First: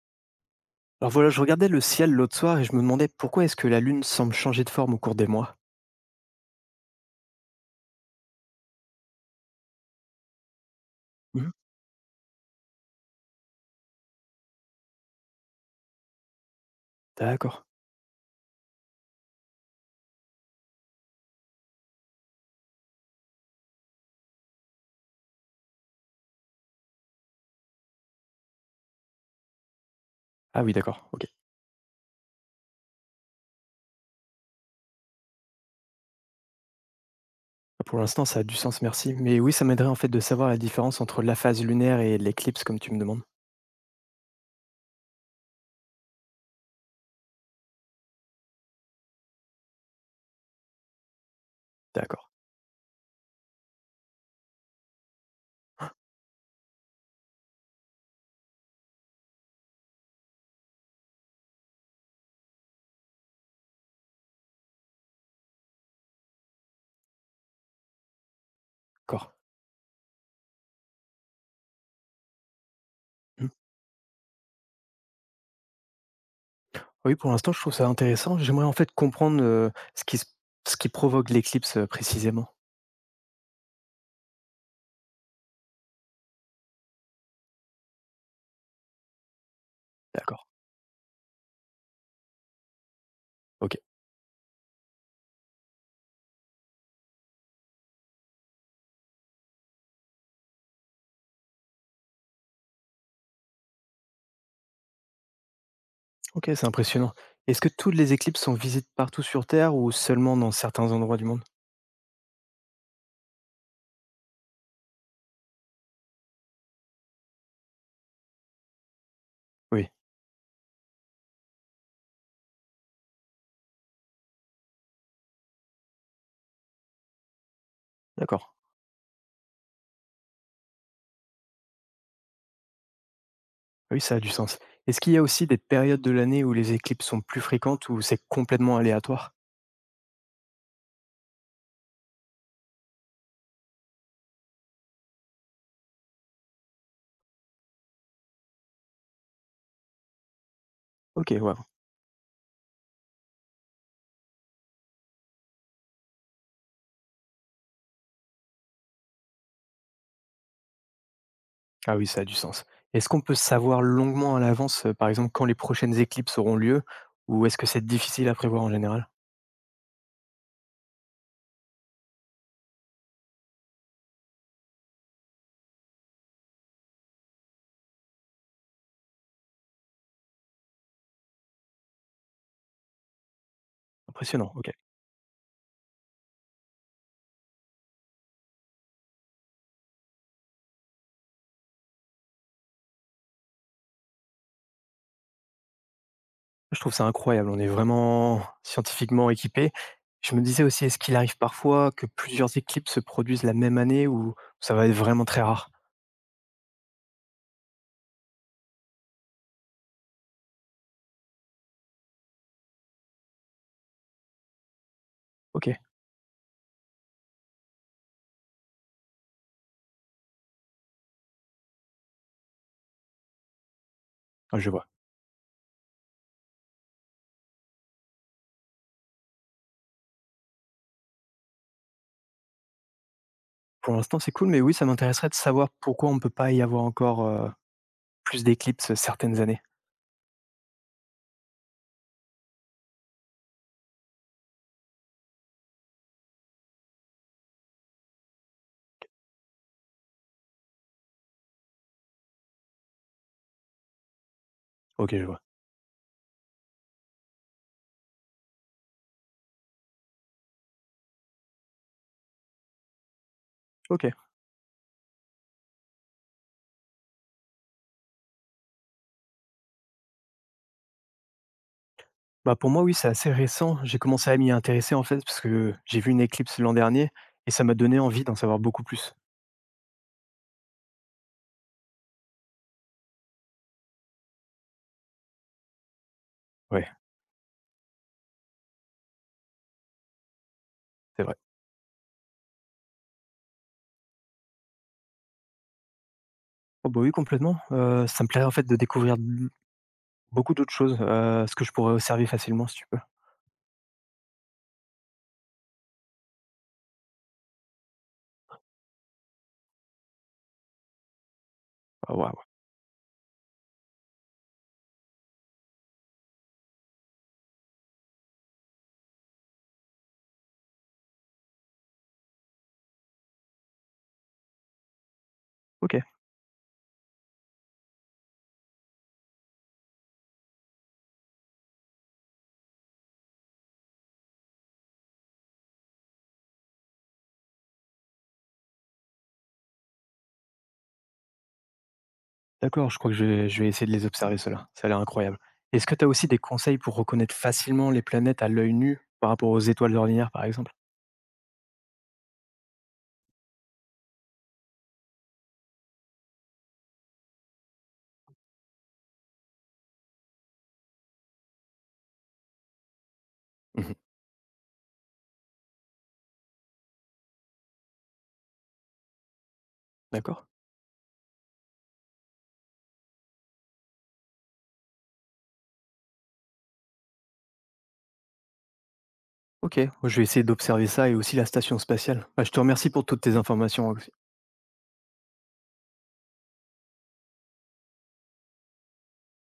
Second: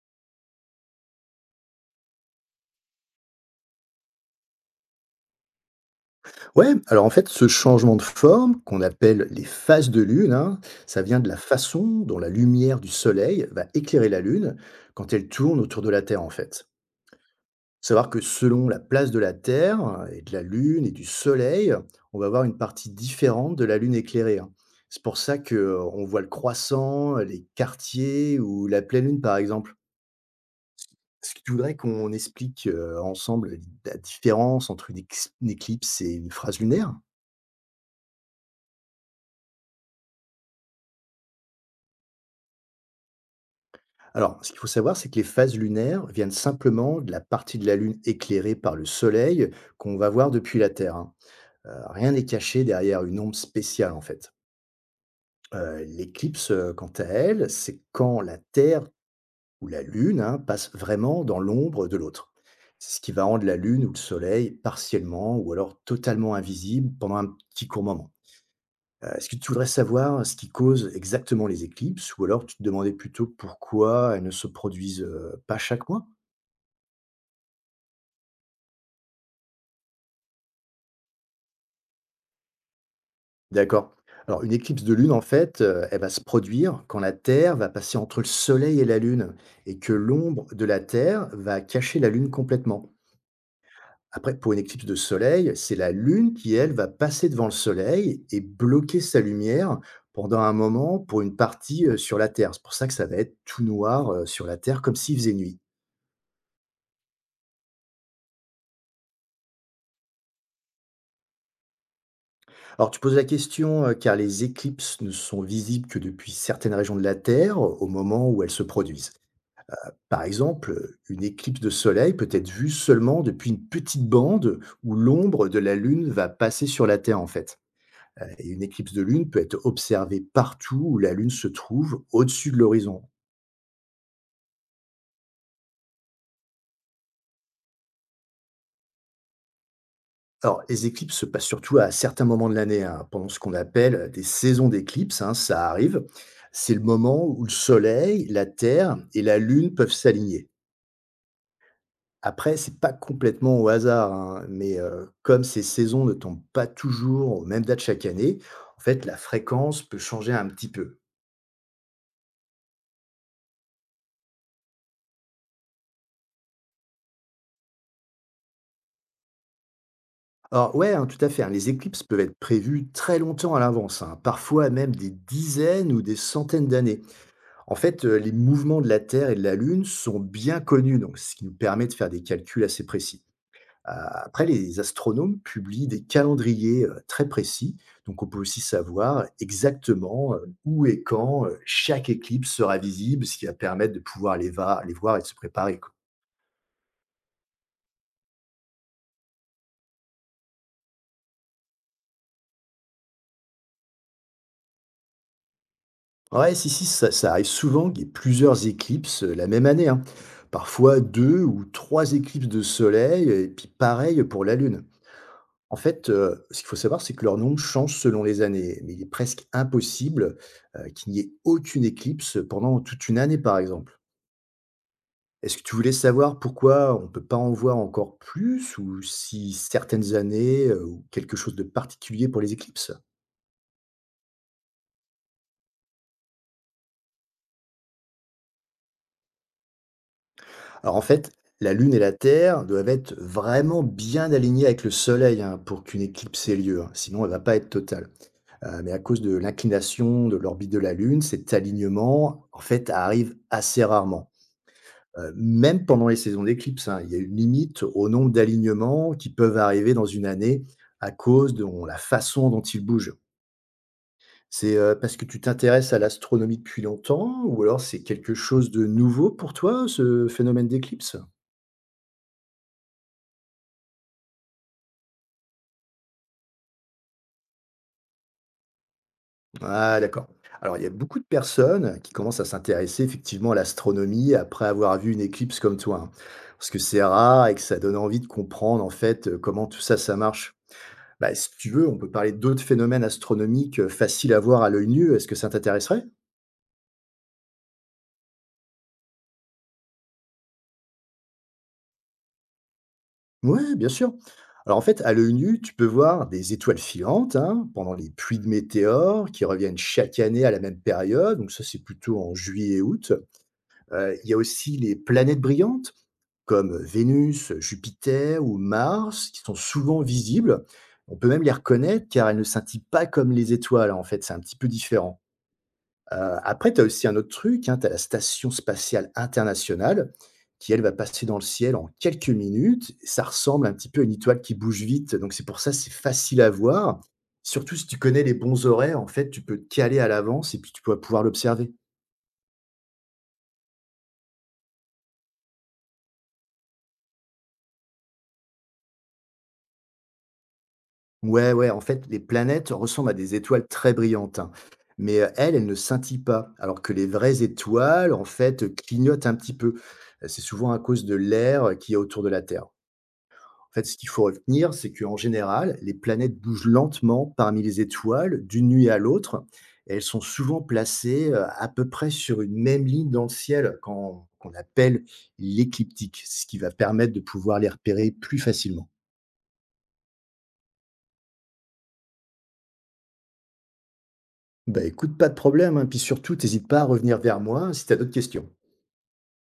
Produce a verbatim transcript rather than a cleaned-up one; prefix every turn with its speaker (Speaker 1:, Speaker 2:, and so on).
Speaker 1: Alors voilà, je regardais le ciel l'autre soir et je me demandais pourquoi est-ce que la Lune semble changer de forme au cours des mois.
Speaker 2: Ouais, alors en fait, ce changement de forme, qu'on appelle les phases de lune, hein, ça vient de la
Speaker 1: Mhm.
Speaker 2: façon dont la lumière du soleil va éclairer la lune quand elle tourne autour de la Terre, en fait.
Speaker 1: D'accord.
Speaker 2: Savoir que selon la place de la Terre, et de la lune, et du soleil, on va avoir une partie différente de la lune éclairée, hein. C'est pour ça que euh, on voit le croissant, les quartiers ou la pleine lune, par exemple.
Speaker 1: Ah oui, d'accord. Ok.
Speaker 2: Est-ce que tu voudrais qu'on explique euh, ensemble la différence entre une ex- une éclipse et une phrase lunaire?
Speaker 1: Pour l'instant, ça a du sens, merci. Mais oui, ça m'aiderait en fait de savoir la différence entre la phase lunaire et l'éclipse, comme tu me demandes.
Speaker 2: Alors, ce qu'il faut savoir, c'est que les phases lunaires viennent simplement de la partie de la Lune éclairée par le Soleil qu'on va voir depuis la Terre, hein. Euh, rien n'est
Speaker 1: D'accord.
Speaker 2: caché derrière une ombre spéciale, en fait. Euh, L'éclipse, euh, quant à elle, c'est quand la Terre ou la Lune, hein, passe vraiment dans l'ombre de l'autre. C'est ce qui va rendre la Lune ou le Soleil partiellement ou alors totalement invisible pendant un petit court moment. Euh, Est-ce
Speaker 1: D'accord.
Speaker 2: que tu voudrais savoir ce qui cause exactement les éclipses ou alors tu te demandais plutôt
Speaker 1: Hmm.
Speaker 2: pourquoi elles ne se produisent euh, pas chaque mois?
Speaker 1: Oui, pour l'instant, je trouve ça intéressant. J'aimerais en fait comprendre euh, ce, qui, se- ce qui provoque l'éclipse euh, précisément.
Speaker 2: D'accord. Alors, une éclipse de lune, en fait, euh, elle va se produire quand la Terre va passer entre le Soleil et la Lune et que l'ombre
Speaker 1: D'accord.
Speaker 2: de la Terre va cacher la Lune complètement.
Speaker 1: Ok.
Speaker 2: Après, pour une éclipse de Soleil, c'est la Lune qui, elle, va passer devant le Soleil et bloquer sa lumière pendant un moment pour une partie euh, sur la Terre. C'est pour ça que ça va être tout noir euh, sur la Terre, comme s'il faisait nuit.
Speaker 1: Ok, c'est impressionnant. Est-ce que toutes les éclipses sont visibles partout sur Terre ou seulement dans certains endroits du monde?
Speaker 2: Alors, tu poses la question, euh, car les éclipses ne sont visibles que depuis certaines régions de la Terre euh, au moment où elles se produisent.
Speaker 1: Oui.
Speaker 2: Par exemple, une éclipse de soleil peut être vue seulement depuis une petite bande où l'ombre de la Lune va passer sur la Terre, en fait. Euh,
Speaker 1: D'accord.
Speaker 2: Et une éclipse de Lune peut être observée partout où la Lune se trouve au-dessus de l'horizon.
Speaker 1: Ah oui, ça a du sens. Est-ce qu'il y a aussi des périodes de l'année où les éclipses sont plus fréquentes ou c'est complètement aléatoire?
Speaker 2: Alors, les éclipses se passent surtout à certains moments de l'année, hein, pendant ce qu'on appelle des saisons d'éclipses, hein, ça arrive. C'est le moment où le Soleil, la Terre et la Lune peuvent s'aligner.
Speaker 1: Ok, ouais.
Speaker 2: Après, c'est pas complètement au hasard, hein, mais heu, comme ces saisons ne tombent pas toujours aux mêmes dates chaque année, en fait, la fréquence peut changer un petit peu.
Speaker 1: Ah oui, ça a du sens. Est-ce qu'on peut savoir longuement à l'avance, euh, par exemple, quand les prochaines éclipses auront lieu, ou est-ce que c'est difficile à prévoir en général?
Speaker 2: Alors ouais, hein, tout à fait, hein, les éclipses peuvent être prévues très longtemps à l'avance, hein, parfois même des dizaines ou des centaines d'années. En fait, heu, les mouvements de la Terre et de la Lune sont bien connus, donc ce qui nous permet de faire des calculs assez précis. Euh, Après,
Speaker 1: Impressionnant, ok.
Speaker 2: les astronomes publient des calendriers euh, très précis, donc on peut aussi savoir exactement euh, où et quand euh, chaque éclipse sera visible, ce qui va permettre de pouvoir les, va- les voir et de se préparer, quoi.
Speaker 1: Je trouve ça incroyable, on est vraiment scientifiquement équipés. Je me disais aussi, est-ce qu'il arrive parfois que plusieurs éclipses se produisent la même année ou ça va être vraiment très rare?
Speaker 2: Ouais, si, si, ça, ça arrive souvent qu'il y ait plusieurs éclipses euh, la même année, hein. Parfois deux ou trois éclipses de soleil, et puis pareil pour la Lune.
Speaker 1: Ok,
Speaker 2: En fait, euh, ce qu'il faut savoir, c'est que leur nombre change selon les années, mais il est presque impossible euh, qu'il n'y ait aucune éclipse pendant toute une année, par exemple.
Speaker 1: ah, je vois.
Speaker 2: Est-ce que tu voulais savoir pourquoi on ne peut pas en voir encore plus ou si certaines années euh, ou quelque chose de particulier pour les éclipses?
Speaker 1: Pour l'instant, c'est cool, mais oui, ça m'intéresserait de savoir pourquoi on ne peut pas y avoir encore euh, plus d'éclipses certaines années.
Speaker 2: Alors en fait, la Lune et la Terre doivent être vraiment bien alignées avec le Soleil, hein, pour qu'une éclipse ait lieu, hein, sinon elle ne va pas être totale. Euh, mais à cause de l'inclination de l'orbite de la Lune, cet alignement en fait arrive assez rarement.
Speaker 1: OK, je
Speaker 2: Euh,
Speaker 1: vois.
Speaker 2: même pendant les saisons d'éclipse, hein, il y a une limite au nombre d'alignements qui peuvent arriver dans une année à cause de la façon dont ils bougent.
Speaker 1: OK.
Speaker 2: C'est, heu, parce que tu t'intéresses à l'astronomie depuis longtemps ou alors c'est quelque chose de nouveau pour toi, ce phénomène d'éclipse?
Speaker 1: Bah, pour moi, oui, c'est assez récent. J'ai commencé à m'y intéresser, en fait, parce que j'ai vu une éclipse l'an dernier et ça m'a donné envie d'en savoir beaucoup plus.
Speaker 2: Ah, d'accord. Alors il y a beaucoup de personnes qui commencent à s'intéresser effectivement à l'astronomie après avoir vu une éclipse comme toi, hein. Parce que
Speaker 1: Ouais,
Speaker 2: c'est rare et que ça donne envie de comprendre en fait, heu, comment tout ça, ça marche.
Speaker 1: c'est
Speaker 2: Bah,
Speaker 1: vrai.
Speaker 2: si tu veux, on peut parler d'autres phénomènes astronomiques, heu, faciles à voir à l'œil nu, est-ce que ça t'intéresserait?
Speaker 1: Oh bah, oui, complètement. Heu, ça me plairait, en fait, de découvrir b beaucoup d'autres choses, heu, ce que je pourrais observer facilement, si tu peux.
Speaker 2: Ouais, bien sûr. Alors en fait, à l'œil nu, tu peux voir des étoiles filantes, hein, pendant les pluies de météores qui reviennent chaque année à la même période. Donc ça, c'est
Speaker 1: Ah
Speaker 2: plutôt en
Speaker 1: waouh!
Speaker 2: juillet et août. Euh, il y a aussi les planètes brillantes comme Vénus, Jupiter ou Mars qui sont souvent visibles. On peut même les reconnaître car elles ne scintillent pas comme les étoiles. En fait, c'est un petit peu différent.
Speaker 1: OK,
Speaker 2: Heu, Après, tu as aussi un autre truc, hein, tu as la Station spatiale internationale qui, elle, va passer dans le ciel en quelques minutes. Ça ressemble un petit peu à une étoile qui bouge vite, donc c'est pour ça, c'est facile à voir. Surtout si tu connais les bons horaires, en fait, tu peux te caler à l'avance et puis tu vas pouvoir l'observer.
Speaker 1: d'accord, je crois que je vais je vais essayer de les observer ceux-là. Ça a l'air incroyable. Est-ce que tu as aussi des conseils pour reconnaître facilement les planètes à l'œil nu par rapport aux étoiles ordinaires, par exemple?
Speaker 2: Ouais, ouais, en fait, les planètes ressemblent à des étoiles très brillantes, hein, mais, heu, elles, elles ne scintillent pas, alors que les vraies étoiles, en fait, clignotent un petit peu. Euh, C'est souvent à cause de l'air euh, qu'il y a autour de la Terre. En fait,
Speaker 1: Mmh.
Speaker 2: ce qu'il faut retenir, c'est qu'en général, les planètes bougent lentement parmi les étoiles d'une nuit à l'autre. Et elles sont
Speaker 1: D'accord.
Speaker 2: souvent placées euh, à peu près sur une même ligne dans le ciel, quand- qu'on appelle l'écliptique, ce qui va permettre de pouvoir les repérer plus facilement.
Speaker 1: Ok, je vais essayer d'observer ça et aussi la station spatiale. Bah, je te remercie pour toutes tes informations.
Speaker 2: Bah écoute, pas de problème, hein, puis surtout, n'hésite pas à revenir vers moi si tu as d'autres questions.